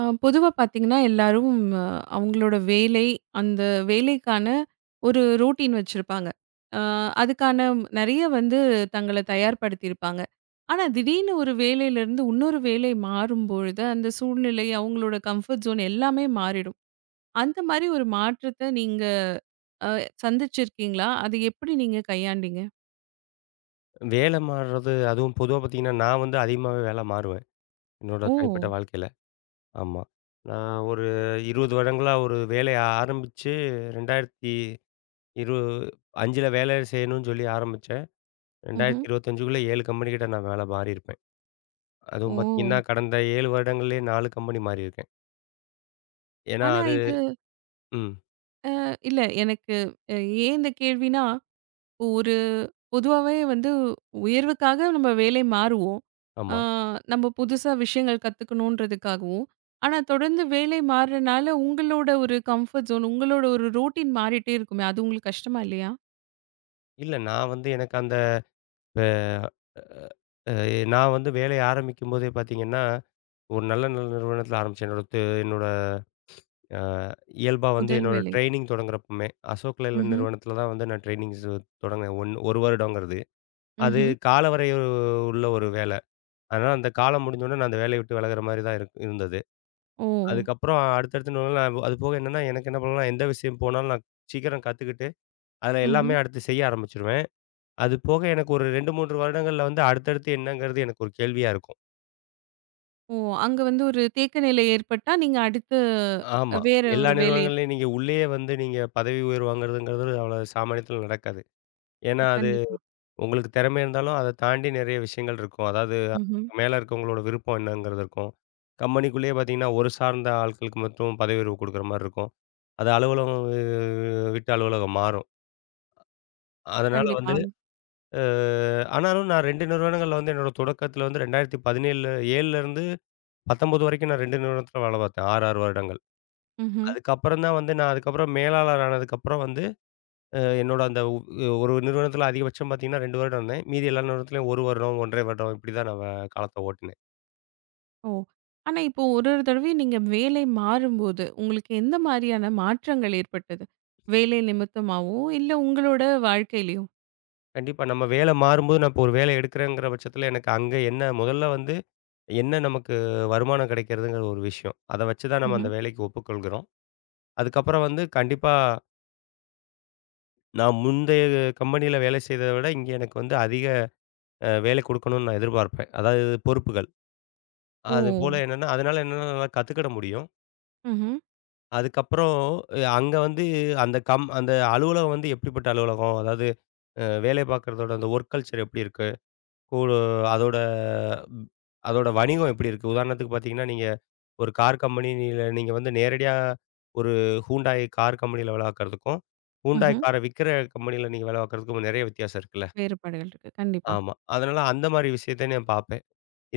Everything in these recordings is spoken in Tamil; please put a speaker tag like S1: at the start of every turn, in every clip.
S1: பொதுவா பார்த்தீங்கன்னா, எல்லாரும் அ அவங்களோட வேலை, அந்த வேலைக்கான ஒரு ரொட்டீன் வச்சிருப்பாங்க. அ அதுக்கான நெறைய வந்து தங்கள தயார்படுத்தியிருப்பாங்க. ஆனா, திடீர்னு ஒரு வேலையிலேருந்து இன்னொரு வேலை மாறும்பொழுது, அந்த சூழ்நிலை, அவங்களோட கம்ஃபர்ட் ஜோன் எல்லாமே மாறிடும். அந்த மாரி ஒரு மாற்றத்த நீங்க அ சந்திச்சிருக்கீங்களா? அது எப்படி நீங்க கையாண்டீங்க?
S2: வேலை மாறுறது, அதுவும் பொதுவா பார்த்தீங்கன்னா, நான் வந்து அதிகமாவே வேலை மாறுவேன். என்னோட
S1: ஓ!
S2: தனிப்பட்ட வாழ்க்கையில. ஆமா. நான் ஒரு 20 வருடங்களா ஒரு வேலைய ஆரம்பிச்சு 2025ல வேலை செய்யணும்னு சொல்லி ஆரம்பிச்சேன்.
S1: ம்ஹ்ம்.
S2: 2025க்குள்ள 7 கம்பெனிகிட்ட நான் வேலை மாறியிருப்பேன்.
S1: ஓ!
S2: அதுவும் பார்த்தீங்கன்னா, கடந்த 7 வருடங்கள்லயே 4 கம்பெனி மாறியிருக்கேன். ஏன்னா
S1: ஆனா
S2: அது
S1: இது
S2: ம்.
S1: இல்ல எனக்கு அ ஏன் இந்த கேள்வின்னா, இப்போ ஒரு பொதுவாவே வந்து உயர்வுக்காக நம்ம வேலை மாறுவோம். ஆ
S2: ஆமா.
S1: நம்ம புதுசா விஷயங்கள் கத்துக்கணுன்றதுக்காகவும். ஆனா, தொடர்ந்து வேலை மாறுறனால உங்களோட ஒரு கம்ஃபர்ட் ஜோன், உங்களோட ஒரு ரொட்டீன் மாறிட்டே இருக்குமே! அது உங்களுக்கு கஷ்டமா இல்லயா?
S2: இல்ல நான் வந்து எனக்கு அந்த ப அ நான் வந்து வேலைய ஆரம்பிக்கும்போதே பார்த்தீங்கன்னா, ஒரு நல்ல நல்ல நிறுவனத்தில ஆரம்பிச்சேன். என்னோட அ இயல்பா வந்து
S1: முதல்
S2: என்னோட
S1: வேலையா?
S2: ட்ரெய்னிங் தொடங்குறப்பமே, அசோக் லேலண்ட்
S1: ம்ஹ்ம்.
S2: நிறுவனத்தில தான் வந்து நான் ட்ரெய்னிங்ஸ் தொடங்குனேன். 1 வருடங்கிறது. அது
S1: ம்ஹ்ம்.
S2: காலவரை உள்ள ஒரு வேல. அதனால அந்த காலம் முடிஞ்சோனே நான் அந்த வேலைய விட்டு விலகுற மாரி தான் இருந்தது.
S1: ஓ!
S2: அதுக்கப்புறம் அடுத்தடுத்து இன்னொன்னு நான் அது போக என்னன்னா, எனக்கு என்ன பண்ணுவேன்னா, எந்த விஷயம் போனாலும் நான் சீக்கிரம் கத்துக்கிட்டு, அதில எல்லாமே
S1: ம்ஹ்ம்.
S2: அடுத்து செய்ய ஆரம்பிச்சுருவேன். அது போக எனக்கு ஒரு 2, 3 வருடங்கள்ல வந்து அடுத்தடுத்து என்னங்கிறது எனக்கு ஒரு கேள்வியா இருக்கும்.
S1: ஓ! அங்க வந்து ஒரு தேக்க நிலை ஏற்பட்டா, நீங்க அடுத்து
S2: ஆமா.
S1: வேற
S2: எல்லா
S1: ஒரு வேலை
S2: நிறுவனங்கள்லயும் நீங்க உள்ளேயே வந்து நீங்க பதவி உயர்வு வாங்குறதுங்கிறது அவ்வளோ சாமானியத்தில நடக்காது. ஏன்னா அது
S1: கண்டிப்பா.
S2: உங்களுக்கு திறமை இருந்தாலும் அத தாண்டி நெறைய விஷயங்கள் இருக்கும். அதாவது
S1: ம்ஹ்ம்.
S2: மேல இருக்கவங்களோட விருப்பம் என்னங்கிறது இருக்கும். கம்பெனிக்குள்ளேயே பார்த்தீங்கன்னா, ஒரு சார்ந்த ஆட்களுக்கு மட்டும் பதவி உயர்வு குடுக்குற மாரி இருக்கும். அது அலுவலகம் வி விட்டு அலுவலகம் மாறும். அதனால வந்து
S1: கண்டிப்பா.
S2: அ ஆனாலும் நான் 2 நிறுவனங்கள்ல வந்து என்னோட தொடக்கத்தில வந்து 2017 7லருந்து 19 வரைக்கும் நான் 2 நிறுவனத்தில வேல பார்த்தேன். 6, 6 வருடங்கள்.
S1: ம்ஹ்ம்.
S2: அதுக்கப்புறம் தான் வந்து நான் அதுக்கப்புறம் மேலாளர் ஆனதுக்கப்புறம் வந்து என்னோட அந்த உ ஒரு நிறுவனத்தில அதிகபட்சம் பார்த்தீங்கன்னா 2 வருடம் இருந்தேன். மீதி எல்லா நிறுவனத்திலயும் 1 வருடம், 1½ வருடம் இப்படி தான் நான் வ காலத்த ஓட்டினேன்.
S1: ஓ! ஆனா இப்போ ஒரு ஒரு தடவையும் நீங்க வேலை மாறும்போது, உங்களுக்கு எந்த மாரியான மாற்றங்கள் ஏற்பட்டது? வேலை நிமித்தமாவோ, இல்ல உங்களோட வாழ்க்கையிலயோ?
S2: கண்டிப்பா நம்ம வேலை மாறும்போது நான் இப்போ ஒரு வேலை எடுக்கிறேங்கிற பட்சத்தில எனக்கு அங்க என்ன முதல்ல வந்து என்ன நமக்கு வருமானம் கிடைக்கிறதுங்கிற ஒரு விஷயம். அத வச்சு தான் நம்ம அந்த
S1: ம்ஹ்ம்.
S2: வேலைக்கு ஒப்புக்கொள்கிறோம். அதுக்கப்புறம் வந்து கண்டிப்பா நான் முந்தைய கம்பெனியில வேலை செய்தத விட இங்க எனக்கு வந்து அதிக வேலை குடுக்கணும்னு நான் எதிர்பார்ப்பேன். அதாவது பொறுப்புகள்.
S1: ஓ!
S2: அதுபோல என்னன்னா அதனால என்னன்னா நல்லா கத்துக்கிட முடியும்.
S1: ம்ஹ்ம்,
S2: அதுக்கப்புறம் அங்க வந்து அந்த அலுவலகம் வந்து எப்படிப்பட்ட அலுவலகம்? அதாவது வேலை பார்க்குறதோட அந்த வொர்க் கல்ச்சர் எப்படி இருக்கு? கூழு அதோட ம் அதோட வணிகம் எப்படி இருக்கு? உதாரணத்துக்கு பார்த்தீங்கன்னா, நீங்க ஒரு கார் கம்பெனில நீங்க வந்து நேரடியா ஒரு Hyundai கார் கம்பெனில வேலை பார்க்குறதுக்கும், Hyundai
S1: ம்ஹ்ம்.
S2: கார விக்கிற கம்பெனில நீங்க வேலை பார்க்குறதுக்கும் நிறைய வித்தியாசம் இருக்குல்ல?
S1: வேறுபாடுகள் இருக்கு. கண்டிப்பா.
S2: ஆமா. அதனால அந்த மாரி விஷயத்த நான் பார்ப்பேன்.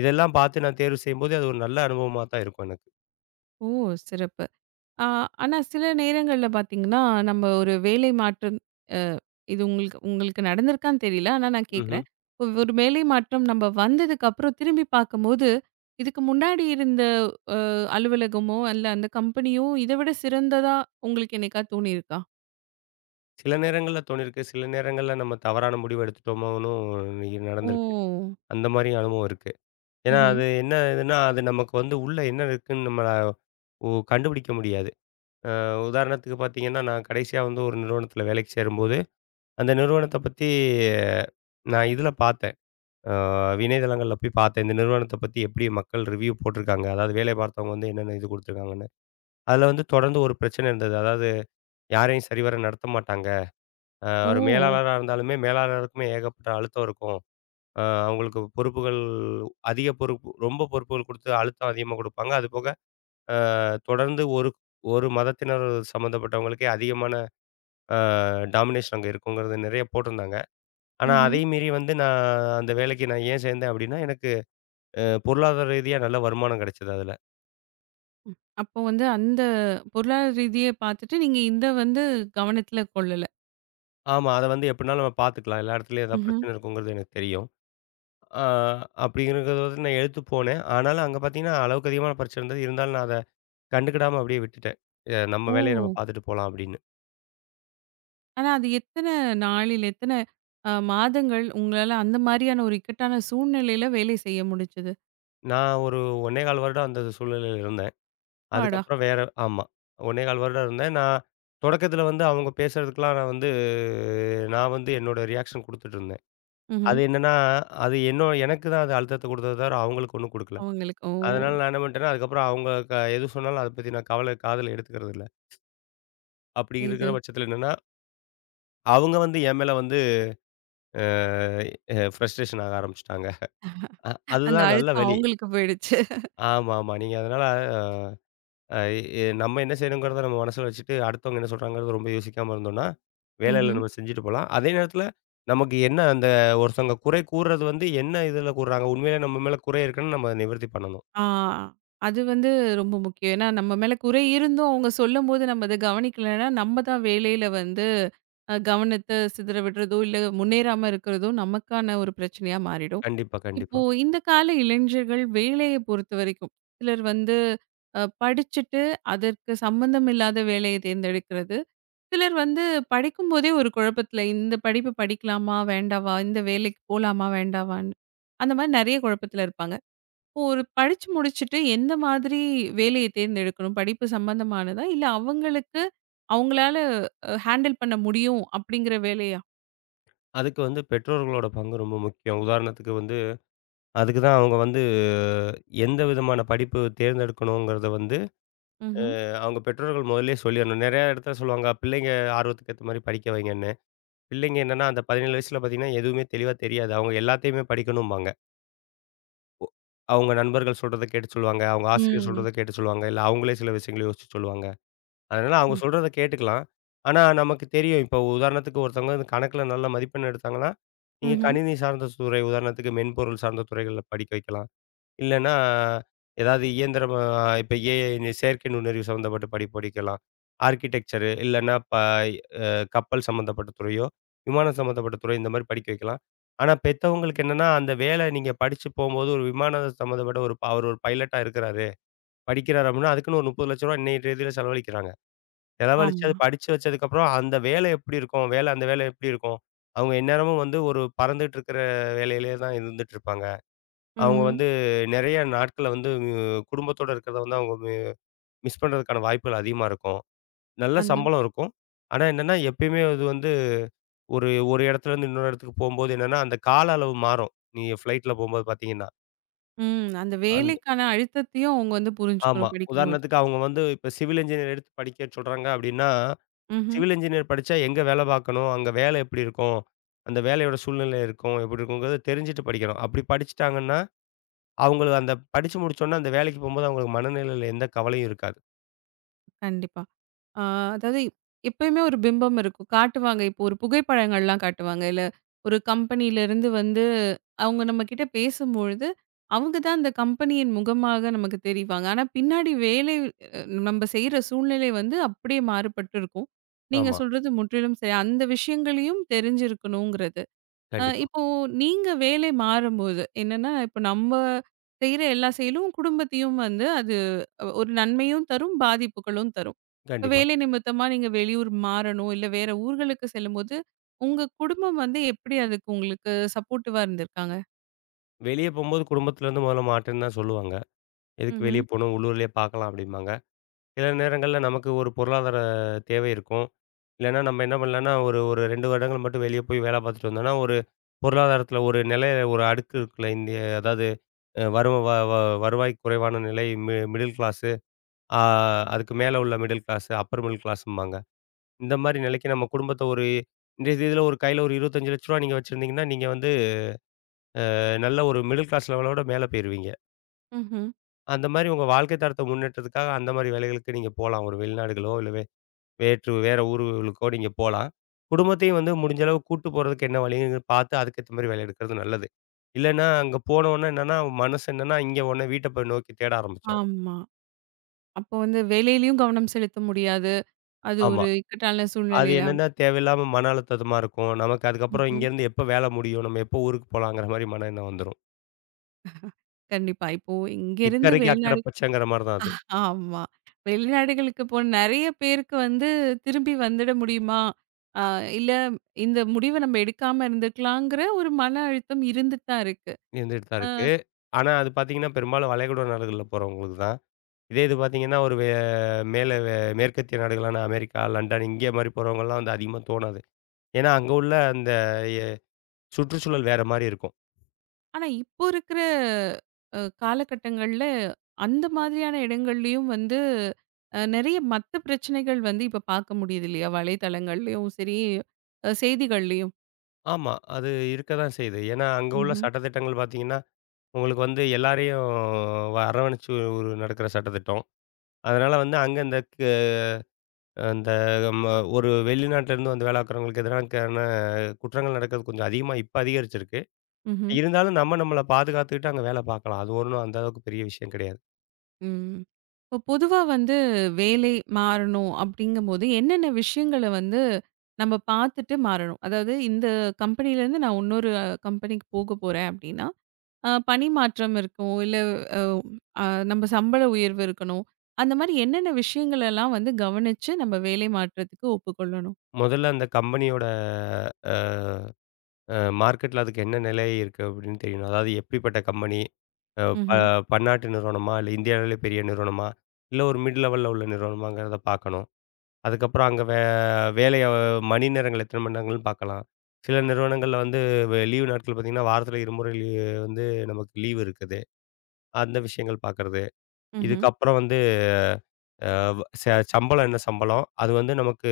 S2: இதெல்லாம் பார்த்து நான் தேர்வு செய்யும்போது, அது ஒரு நல்ல அனுபவமா தான் இருக்கும் எனக்கு.
S1: ஓ! சிறப்பு. ஆ ஆனா சில நேரங்கள்ல பார்த்தீங்கன்னா, நம்ம ஒரு வேலை மாற்றம் அ இது உங்களுக்கு உங்களுக்கு நடந்திருக்கான்னு தெரியல. ஆனா நான்
S2: ம்ஹ்ம்.
S1: கேட்கிறேன். ஒரு ஒரு வேலை மாற்றம் நம்ம வந்ததுக்கு அப்புறம் திரும்பி பார்க்கும்போது, இதுக்கு முன்னாடி இருந்த அலுவலகமோ, அல்ல அந்த கம்பெனியோ இத விட சிறந்ததா உங்களுக்கு என்னைக்கா தோணியிருக்கா?
S2: சில நேரங்கள்ல தோணியிருக்கு. சில நேரங்கள்ல நம்ம தவறான முடிவு எடுத்துட்டோமோன்னும்
S1: ஓ!
S2: நடந்திருக்கு. அந்த மாரியும் அனுபவம் இருக்கு. ஏன்னா,
S1: ம்ஹ்ம்.
S2: அது என்ன இதுன்னா, அது நமக்கு வந்து உள்ள என்ன இருக்குன்னு நம்ம கண்டுபிடிக்க முடியாது. உதாரணத்துக்கு பார்த்தீங்கன்னா, நான் கடைசியா வந்து ஒரு நிறுவனத்தில வேலைக்கு சேரும்போது, அந்த நிறுவனத்த பத்தி நான் இதில பார்த்தேன். அ இணையதளங்கள்ல போய் பார்த்தேன். இந்த நிறுவனத்த பத்தி எப்படி மக்கள் ரிவ்யூ போட்டிருக்காங்க. அதாவது வேலை பார்த்தவங்க வந்து என்னென்ன இது குடுத்துருக்காங்கன்னு. அதில வந்து தொடர்ந்து ஒரு பிரச்சனை இருந்தது. அதாவது யாரையும் சரிவர நடத்த மாட்டாங்க. அவர்
S1: ஓ!
S2: மேலாளரா இருந்தாலுமே, மேலாளருக்குமே ஏகப்பட்ட அழுத்தம் இருக்கும். அவங்களுக்கு பொறுப்புகள் அதிக பொறுப்பு ரொம்ப பொறுப்புகள் குடுத்து அழுத்தம் அதிகமா குடுப்பாங்க. அதுபோக அ தொடர்ந்து ஒரு ஒரு மதத்தினர் சம்மந்தப்பட்டவங்களுக்கே அதிகமான அ டாமினேஷன் அங்க இருக்குங்கிறது நெறைய போட்டிருந்தாங்க. ஆனா,
S1: ம்ஹ்ம்.
S2: அதையும் மீறி வந்து அந்த வேலைக்கு நான் ஏன் சேர்ந்தேன் அப்டின்னா, எனக்கு பொருளாதார ரீதியா நல்ல வருமானம் கிடைச்சது அதுல.
S1: அப்போ வந்து அந்த பொருளாதார ரீதிய பார்த்துட்டு நீங்க இந்த வந்து கவனத்துல கொள்ளல.
S2: ஆமா, அத வந்து எப்டினாலும் நம்ம பார்த்துக்கலாம். எல்லா இடத்துலயும் ஏதாவது
S1: ம்ஹ்ம்.
S2: பிரச்சனை இருக்குங்கிறது எனக்கு தெரியும். அ அப்டிங்கிறது வந்து நான் எடுத்து போனேன். ஆனாலும் அங்க பார்த்தீங்கன்னா, அளவுக்கு அதிகமான பிரச்சனை இருந்தது. இருந்தாலும் நான் அத கண்டுக்கிடாம அப்படியே விட்டுட்டேன். நம்ம
S1: ஓ!
S2: வேலைய நம்ம பார்த்துட்டு போலாம் அப்படின்னு.
S1: ஆனா அது எத்தன நாளில், எத்தன மாதங்கள் உங்களால அந்த மாரியான ஒரு இக்கட்டான சூழ்நிலையில வேலை செய்ய முடிஞ்சது?
S2: நான் ஒரு 1¼ வருடம் அந்த சூழ்நிலையில இருந்தேன்.
S1: அப்பாடா!
S2: அதுக்கப்புறம் வேற ஆமா. 1¼ வருடம் இருந்தேன். நான் தொடக்கத்தில வந்து அவங்க பேசுறதுக்கெல்லாம் நான் வந்து என்னோட ரியாக்ஷன் குடுத்துட்டு இருந்தேன்.
S1: ம்ஹ்ம்.
S2: அது என்னன்னா, அது என்னோ எனக்கு தான் அது அழுத்தத்த குடுத்தத தவிர அவங்களுக்கு ஒண்ணும் குடுக்கல.
S1: அவங்களுக்கு ஓ!
S2: அதனால நான் என்ன பண்ணிட்டேன்னா, அதுக்கப்புறம் அவங்க எது சொன்னாலும் அத பத்தி நான் கவல காதுல எடுத்துக்கிறது இல்ல. அப்படி இருக்கிற
S1: இது.
S2: பட்சத்தில என்னன்னா, அவங்க வந்து என் மேல வந்து அ ஃப்ரஸ்ட்ரேஷன் ஆக ஆரம்பிச்சுட்டாங்க. அ
S1: அந்த
S2: அதுதான் நல்ல
S1: அழுத்தம்
S2: வழி.
S1: அவங்களுக்கு போயிடுச்சு.
S2: ஆமா, ஆமா. நீங்க அதனால அ நம்ம என்ன செய்யணுங்கிறத நம்ம மனசுல வச்சுட்டு, அடுத்தவங்க என்ன சொல்றாங்கிறது ரொம்ப யோசிக்காம இருந்தோம்னா, வேலையில
S1: ம்ஹ்ம்.
S2: நம்ம செஞ்சுட்டு போலாம். அதே நேரத்தில நமக்கு என்ன அந்த ஒருத்தவங்க குறை கூறுறது வந்து என்ன இதில கூறுறாங்க? உண்மையிலே நம்ம மேல குறை இருக்குன்னு நம்ம நிவர்த்தி பண்ணணும்.
S1: ஆ. அது வந்து ரொம்ப முக்கியம். ஏன்னா, நம்ம மேல குறை இருந்தும் அவங்க சொல்லும்போது நம்ம அத கவனிக்கலன்னா, நம்ம தான் வேலையில வந்து கவனத்த சிதற விடுறதோ, இல்ல முன்னேறாம இருக்கிறதோ நமக்கான ஒரு பிரச்சனையா மாறிடும்.
S2: கண்டிப்பா, கண்டிப்பா.
S1: இப்போ இந்த கால இளைஞர்கள் வேலைய பொறுத்தவரைக்கும், சிலர் வந்து படிச்சுட்டு அதற்கு சம்பந்தம் இல்லாத வேலையை தேர்ந்தெடுக்கிறது. சிலர் வந்து படிக்கும்போதே ஒரு குழப்பத்தில இந்த படிப்பு படிக்கலாமா? வேண்டாவா? இந்த வேலைக்கு போலாமா? வேண்டாவான்னு? அந்த மாரி நெறைய குழப்பத்தில இருப்பாங்க. இப்போ ஒரு படிச்சு முடிச்சுட்டு எந்த மாதிரி வேலையை தேர்ந்தெடுக்கணும்? படிப்பு சம்மந்தமானதா? இல்ல அவங்களுக்கு அவங்களால ஹேண்டில் பண்ண முடியும் அப்படிங்கிற வேலையா?
S2: அதுக்கு வந்து பெற்றோர்களோட பங்கு ரொம்ப முக்கியம். உதாரணத்துக்கு வந்து அதுக்கு தான் அவங்க வந்து எந்த விதமான படிப்பு தேர்ந்தெடுக்கணுங்கிறத வந்து,
S1: ம்ஹ்ம்.
S2: அவங்க பெற்றோர்கள் முதல்லயே சொல்லிறணும். நெறைய இடத்துல சொல்லுவாங்க, பிள்ளைங்க ஆர்வத்துக்கு ஏத்த மாரி படிக்க வைங்கன்னு. பிள்ளைங்க என்னன்னா, அந்த 17 வயசுல பார்த்தீங்கன்னா, எதுவுமே தெளிவா தெரியாது. அவங்க எல்லாத்தையுமே படிக்கணும்பாங்க. அவங்க நண்பர்கள் சொல்றத கேட்டு சொல்லுவாங்க. அவங்க ஆசிரியர்
S1: ம்.
S2: சொல்றத கேட்டு சொல்லுவாங்க. இல்ல அவங்களே சில விஷயங்கள யோசிச்சு சொல்லுவாங்க. அதனால அவங்க
S1: ம்.
S2: சொல்றத கேட்டுக்கலாம். ஆனா நமக்கு தெரியும். இப்போ உதாரணத்துக்கு ஒருத்தவங்க வந்து கணக்குல நல்ல மதிப்பெண் எடுத்தாங்கன்னா, நீங்க
S1: ம்ஹ்ம்.
S2: கணினி சார்ந்த துறை, உதாரணத்துக்கு மென்பொருள் சார்ந்த துறைகள்ல படிக்க வைக்கலாம். இல்லன்னா, ஏதாவது இயந்திரமா இப்ப ஏஐ இந்த செயற்கை நுண்ணறிவு சம்மந்தப்பட்ட படிப்பு படிக்கலாம். ஆர்க்கிடெக்சரு இல்லன்னா, அ கப்பல் சம்மந்தப்பட்ட துறையோ, விமானம் சம்மந்தப்பட்ட துறை இந்த மாரி படிக்க வைக்கலாம். ஆனா, பெத்தவங்களுக்கு என்னன்னா, அந்த வேலை நீங்க படிச்சு போம்போது ஒரு விமானம் சம்மந்தப்பட்ட ஒரு அவர் ஒரு பைலட்டா இருக்கிறாரு. படிக்கிறாரு அப்டின்னா, அதுக்குன்னு ஒரு ரூ. 30,00,000 ரூபாய் இன்னைய தேதியில செலவழிக்கிறாங்க. செலவழிச்சு அது
S1: ஆமா.
S2: படிச்சு வச்சதுக்கப்புறம் அந்த வேலை எப்படி இருக்கும்? அந்த வேலை எப்படி இருக்கும்? அவங்க எந்நேரமும் வந்து ஒரு பறந்துட்டு இருக்கிற வேலையிலேயே தான் இருந்துட்டு இருப்பாங்க. அவங்க
S1: ம்ஹ்ம்.
S2: வந்து நெறைய நாட்கள வந்து குடும்பத்தோட இருக்கிறத வந்து அவங்க மிஸ் பண்றதுக்கான வாய்ப்புகள் அதிகமா இருக்கும். நல்ல
S1: அந்த
S2: சம்பளம் இருக்கும். ஆனா என்னன்னா, எப்பயுமே அது வந்து ஒரு ஒரு இடத்துல இருந்து இன்னொரு இடத்துக்கு போம்போது என்னன்னா, அந்த கால அளவு மாறும். நீங்க ஃப்ளைட்ல போம்போது பார்த்தீங்கன்னா,
S1: ம். அந்த
S2: அந்த
S1: வேலைக்கான அழுத்தத்தையும் அவங்க வந்து
S2: ஆமா.
S1: புரிஞ்சுக்கணும் படிக்கும்போது.
S2: உதாரணத்துக்கு அவங்க வந்து இப்ப சிவில் இன்ஜினியர் எடுத்து படிக்க சொல்றாங்க அப்டின்னா,
S1: ம்ஹ்ம்.
S2: சிவில் இன்ஜினியர் படிச்சா எங்க வேலை பார்க்கணும்? அங்க வேலை எப்படி இருக்கும்? அந்த வேலையோட சூழ்நிலை இருக்கும். எப்படி இருக்குங்கிறத தெரிஞ்சுட்டு படிக்கணும். அப்படி படிச்சுட்டாங்கன்னா, அவங்கள அந்த படிச்சு முடிச்சோனே அந்த வேலைக்கு போம்போது அவங்களுக்கு மனநிலையில எந்த கவலையும் இருக்காது.
S1: கண்டிப்பா. ஆ அதாவது எப்பயுமே ஒரு பிம்பம் இருக்கும். காட்டுவாங்க. இப்போ ஒரு புகைப்படங்கள்லாம் காட்டுவாங்க. இல்ல ஒரு கம்பெனியிலருந்து வந்து அவங்க நம்ம கிட்ட பேசும்பொழுது, அவங்க தான் அந்த கம்பெனியின் முகமாக நமக்கு தெரிவாங்க. ஆனா பின்னாடி வேலை அ நம்ம செய்ற சூழ்நிலை வந்து அப்படியே மாறுபட்டு இருக்கும். நீங்க
S2: ஆமா.
S1: சொல்றது முற்றிலும் சரி. அந்த விஷயங்களையும் தெரிஞ்சிருக்கணுங்கிறது.
S2: கண்டிப்பா,
S1: இப்போ நீங்க வேலை மாறும்போது, என்னன்னா இப்ப நம்ம செய்ற எல்லா செயலும் குடும்பத்தையும் வந்து அது ஒரு நன்மையும் தரும், பாதிப்புகளும் தரும். இப்ப
S2: கண்டிப்பா.
S1: வேலை நிமித்தமா நீங்க வெளியூர் மாறணும், இல்ல வேற ஊர்களுக்கு செல்லும்போது, உங்க குடும்பம் வந்து எப்படி அதுக்கு உங்களுக்கு சப்போர்ட்டிவா இருந்திருக்காங்க?
S2: வெளிய போம்போது குடும்பத்திலருந்து முதல்ல மாட்டேன்னு தான் சொல்லுவாங்க. எதுக்கு
S1: ம்ஹ்ம்.
S2: வெளிய போணும், உள்ளூர்லயே பார்க்கலாம் அப்டிம்பாங்க. சில நேரங்கள்ல நமக்கு ஒரு பொருளாதார தேவை இருக்கும். இல்லன்னா நம்ம என்ன பண்ணலாம்னா, ஒரு ஒரு 2 வருடங்கள் மட்டும் வெளிய போய் வேல பார்த்துட்டு வந்தோம்னா, ஒரு பொருளாதாரத்தில ஒரு நிலை ஒரு அடுக்கு இருக்குல்ல. இந்திய அதாவது அ வரும் வ வ வருவாய் குறைவான நிலை, மிடில் கிளாஸு, ஆ அதுக்கு மேல உள்ள மிடில் கிளாஸு, அப்பர் மிடில் கிளாஸ்ம்பாங்க. இந்த மாரி நிலைக்கு நம்ம குடும்பத்த ஒரு இன்றைய தேதியில ஒரு கையில ஒரு ரூ. 25,00,000 ரூபாய் நீங்க வச்சிருந்தீங்கன்னா, நீங்க வந்து நல்ல ஒரு மிடில் கிளாஸ் லெவலோட மேல போயிருவீங்க.
S1: ம்ஹ்ம்.
S2: அந்த மாரி உங்க வாழ்க்கை தரத்த முன்னேற்றத்துக்காக அந்த மாரி வேலைகளுக்கு நீங்க போலாம். ஒரு வெளிநாடுகளோ, இல்ல வேற்று வேற ஊர்களுக்கோ நீங்க போலாம். குடும்பத்தையும் வந்து முடிஞ்ச அளவு கூட்டு போறதுக்கு என்ன வழின்னு பார்த்து அதுக்கேத்த மாரி வேலை எடுக்கிறது நல்லது. இல்லன்னா அங்க போனோனே என்னன்னா மனசு என்னன்னா இங்க உடனே வீட்ட போய் நோக்கி தேட ஆரம்பிச்சுரும்.
S1: ஆமா. அப்போ வந்து வேலையிலயும் கவனம் செலுத்த முடியாது. அது
S2: ஆமா.
S1: ஒரு இக்கட்டான
S2: அது
S1: சூழ்நிலையில
S2: என்னன்னா தேவையில்லாம மன அழுத்தமா இருக்கும். நமக்கு அதுக்கப்புறம்
S1: ம்ஹ்ம்.
S2: இங்கேருந்து எப்ப வேலை முடியும்? நம்ம எப்போ ஊருக்கு போலாங்கிற மாரி மன எண்ணம் வந்துரும்.
S1: கண்டிப்பா. இப்போ இங்கேருந்து
S2: "இக்கரைக்கு அக்கரை
S1: வெளிநாடு
S2: பச்சைங்கிற" மாரி தான் அது.
S1: ஆமா. வெளிநாடுகளுக்கு போன நெறைய பேருக்கு வந்து திரும்பி வந்துட முடியுமா? அ இல்ல இந்த முடிவ நம்ம எடுக்காம இருந்துக்கலாங்கிற ஒரு மன அழுத்தம் இருந்துட்டு தான் இருக்கு.
S2: இருந்துட்டு தான்
S1: அ
S2: இருக்கு. ஆனா, அது பார்த்தீங்கன்னா, பெரும்பாலும் வளைகுடா நாடுகள்ல போறவங்களுக்கு தான். இதே இது பார்த்தீங்கன்னா, ஒரு வே மேல வே மேற்கத்திய நாடுகளான அமெரிக்கா, லண்டன் இங்கே மாரி போறவங்கலாம் வந்து அதிகமா தோணாது. ஏன்னா, அங்க உள்ள அந்த எ சுற்றுச்சூழல் வேற மாரி இருக்கும்.
S1: ஆனா இப்போ இருக்கிற காலகட்டங்கள்ல அந்த மாதிரியான இடங்கள்லயும் வந்து நெறைய மத்த பிரச்சனைகள் வந்து இப்ப பார்க்க முடியுது இல்லையா? வலைத்தளங்கள்லயும் சரி, செய்திகள்லயும்.
S2: ஆமா. அது இருக்க தான் செய்யுது. ஏன்னா, அங்க உள்ள
S1: ம்ஹ்ம்.
S2: சட்டதிட்டங்கள் பார்த்தீங்கன்னா, உங்களுக்கு வந்து எல்லாரையும் அரவணைச்சு ஒரு நடக்கிற சட்டதிட்டம். அதனால வந்து அங்க இந்த க அந்த ம ஒரு வெளிநாட்டிலேருந்து வந்து வேலை பார்க்குறவங்களுக்கு எதிரான குற்றங்கள் நடக்கிறது கொஞ்சம் அதிகமா இப்ப அதிகரிச்சிருக்கு.
S1: ம்ஹ்ம்.
S2: இருந்தாலும் நம்ம நம்மள பாதுகாத்துக்கிட்டு அங்க வேலை பார்க்கலாம். அது ஒண்ணும் அந்த அளவுக்கு பெரிய விஷயம் கிடையாது.
S1: ம். இப்போ பொதுவா வந்து வேலை மாறணும் அப்படிங்கும்போது, என்னென்ன விஷயங்கள வந்து நம்ம பார்த்துட்டு மாறணும்? அதாவது இந்த கம்பெனிலேருந்து நான் இன்னொரு கம்பெனிக்கு போக போறேன் அப்படின்னா, பணி மாற்றம் இருக்கும். இல்ல அ அ நம்ம சம்பள உயர்வு இருக்கணும். அந்த மாரி என்னென்ன விஷயங்களெல்லாம் வந்து கவனிச்சு நம்ம வேலை மாற்றத்துக்கு ஒப்புக்கொள்ளணும்?
S2: முதல்ல அந்த கம்பெனியோட அ அ மார்க்கெட்ல அதுக்கு என்ன நிலை இருக்கு அப்படின்னு தெரியணும். அதாவது எப்படிப்பட்ட கம்பெனி? அ ப
S1: ம்ஹ்ம்.
S2: பன்னாட்டு நிறுவனமா? இல்ல இந்தியாவிலே பெரிய நிறுவனமா? இல்ல ஒரு மிட் லெவல்ல உள்ள நிறுவனமாங்கிறத பார்க்கணும். அதுக்கப்புறம் அங்க வேலைய மணி நேரங்கள் எத்தனை மணி நேரங்கள்னு பார்க்கலாம். சில நிறுவனங்கள்ல வந்து லீவு நாட்கள் பார்த்தீங்கன்னா, வாரத்தில இருமுறை வந்து நமக்கு லீவ் இருக்குது. அந்த விஷயங்கள் பார்க்கறது.
S1: ம்ஹ்ம்.
S2: இதுக்கப்புறம் வந்து அ வ் ச சம்பளம் என்ன சம்பளம்? அது வந்து நமக்கு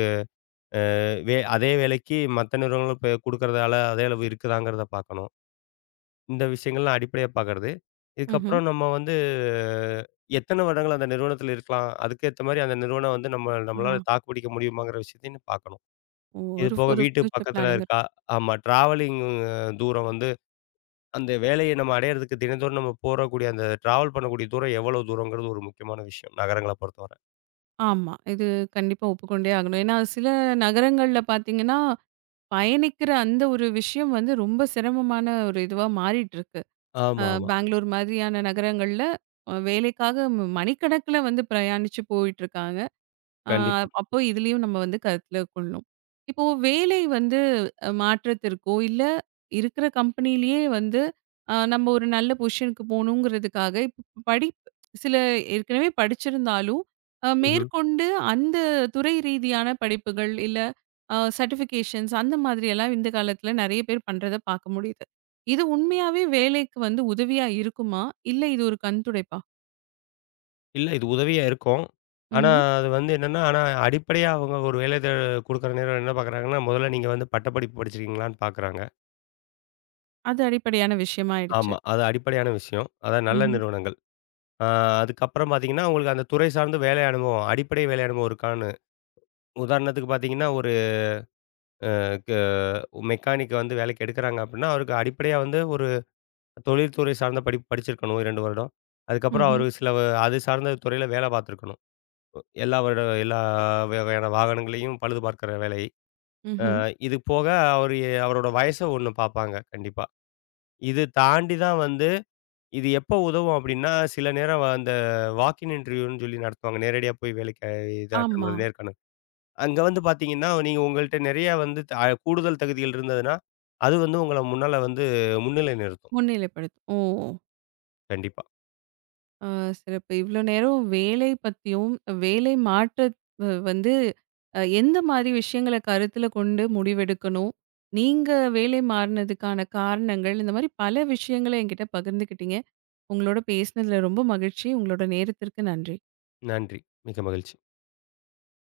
S2: அ வே அதே வேலைக்கு மத்த நிறுவனங்கள் இப்ப குடுக்கறதால அதே அளவு இருக்குதாங்கிறத பார்க்கணும். இந்த விஷயங்கள்லாம் அடிப்படையா பார்க்கறது.
S1: ம்ஹ்ம்.
S2: இதுக்கப்புறம் நம்ம வந்து எத்தன வருடங்கள் அந்த நிறுவனத்தில இருக்கலாம்? அதுக்கேத்த மாரி அந்த நிறுவனம் வந்து நம்ம
S1: ஆ.
S2: நம்மளால தாக்கு பிடிக்க முடியுமாங்கிற விஷயத்தையும் பார்க்கணும். இது
S1: ஒரு
S2: போக
S1: ஒரு
S2: வீட்டு
S1: ஃப்யூச்சர்
S2: பக்கத்துல
S1: பிளானிங்
S2: இருக்கா?
S1: இருக்கும்.
S2: ஆமா. ட்ராவலிங் தூரம் வந்து அந்த வேலைய நம்ம அடையறதுக்கு தினந்தோறும் நம்ம போறக்கூடிய அந்த டிராவல் பண்ணக்கூடிய தூரம் எவ்வளவு தூரங்கிறது ஒரு முக்கியமான விஷயம். நகரங்கள பொறுத்தவர.
S1: ஆமா. இது கண்டிப்பா ஒப்புக்கொண்டே ஆகணும். ஏன்னா, சில நகரங்கள்ல பார்த்தீங்கன்னா பயணிக்கிற அந்த ஒரு விஷயம் வந்து ரொம்ப சிரமமான ஒரு இதுவா மாறிட்டு இருக்கு.
S2: ஆமாமா.
S1: பெங்களூர் மாதிரியான நகரங்கள்ல வேலைக்காக மணிக்கணக்குல வந்து பிரயாணிச்சு போயிட்டுருக்காங்க. ஆ,
S2: கண்டிப்பா.
S1: அப்போ இதுலயும் நம்ம வந்து கருத்துல கொள்ளணும். இப்போ வேலை வந்து மாற்றத்திற்கோ, இல்ல இருக்கிற கம்பெனியிலேயே வந்து நம்ம ஒரு நல்ல பொசிஷனுக்கு போகணுங்கிறதுக்காக, இப்ப சில ஏற்கனவே படிச்சிருந்தாலும்,
S2: ம்ஹ்ம்.
S1: மேற்கொண்டு அந்த துறை ரீதியான படிப்புகள், இல்ல சர்டிஃபிகேஷன்ஸ் அந்த மாதிரியெல்லாம் இந்த காலத்துல நெறைய பேர் பண்றத பார்க்க முடியுது. இது உண்மையாவே வேலைக்கு வந்து உதவியா இருக்குமா? இல்ல இது ஒரு கண் துடைப்பா?
S2: இல்ல. இது உதவியா இருக்கும். ஆனா,
S1: ம்ஹ்ம்.
S2: அது வந்து என்னன்னா, ஆனா அடிப்படையா அவங்க ஒரு வேலை தே குடுக்குற நேரம் என்ன பார்க்குறாங்கன்னா, முதல்ல நீங்க வந்து பட்டப்படிப்பு படிச்சிருக்கீங்களான்னு பார்க்குறாங்க.
S1: அது அடிப்படையான விஷயமா ஆயிடுச்சு.
S2: ஆமா. அது அடிப்படையான விஷயம். அதான் நல்ல
S1: ம்ஹ்ம்.
S2: நிறுவனங்கள். ஆ அதுக்கப்புறம் பார்த்தீங்கன்னா, உங்களுக்கு அந்த துறை சார்ந்த வேலை அனுபவம், அடிப்படை வேலை அனுபவம் இருக்கான்னு. உதாரணத்துக்கு பார்த்தீங்கன்னா, ஒரு க மெக்கானிக்க வந்து வேலைக்கு எடுக்குறாங்க அப்டின்னா, அவருக்கு அடிப்படையா வந்து ஒரு தொழில்துறை சார்ந்த படிப்பு படிச்சிருக்கணும் 2 வருடம். அதுக்கப்புறம்
S1: ம்ஹ்ம்.
S2: அவரு சில அது சார்ந்த துறையில வேலை பார்த்துருக்கணும். எல்லா வகையான வாகனங்களையும் பழுது பார்க்குற வேலை.
S1: ம்ஹ்ம்.
S2: இது போக அவரு அவரோட வயச ஒண்ணு பார்ப்பாங்க கண்டிப்பா. இது தாண்டி தான் வந்து இது எப்போ உதவும் அப்டின்னா, சில நேரம் அந்த வாக்கின் இன்டர்வியூன்னு சொல்லி நடத்துவாங்க. நேரடியா போய் வேலைக்கு இது அட்டெண்ட்
S1: ஆமா.
S2: பண்றது நேர்காணல். அங்க வந்து பார்த்தீங்கன்னா, நீங்க உங்கள்ட்ட நெறைய வந்து த கூடுதல் தகுதிகள் இருந்ததுன்னா, அது வந்து உங்கள முன்னால வந்து முன்னிலை நிறுத்தும்.
S1: முன்னிலைப்படுத்தும். ஓ!
S2: கண்டிப்பா.
S1: அ சிறப்பு. இவ்ளோ நேரம் வேலை பத்தியும், வேலை மாற்ற வந்து எந்த மாரி விஷயங்கள கருத்துல கொண்டு முடிவெடுக்கணும்? நீங்க வேலை மாறுனதுக்கான காரணங்கள், இந்த மாரி பல விஷயங்கள என்கிட்ட பகிர்ந்துக்கிட்டீங்க. உங்களோட பேசினதுல ரொம்ப மகிழ்ச்சி. உங்களோட நேரத்திற்கு நன்றி.
S2: நன்றி. மிக்க மகிழ்ச்சி.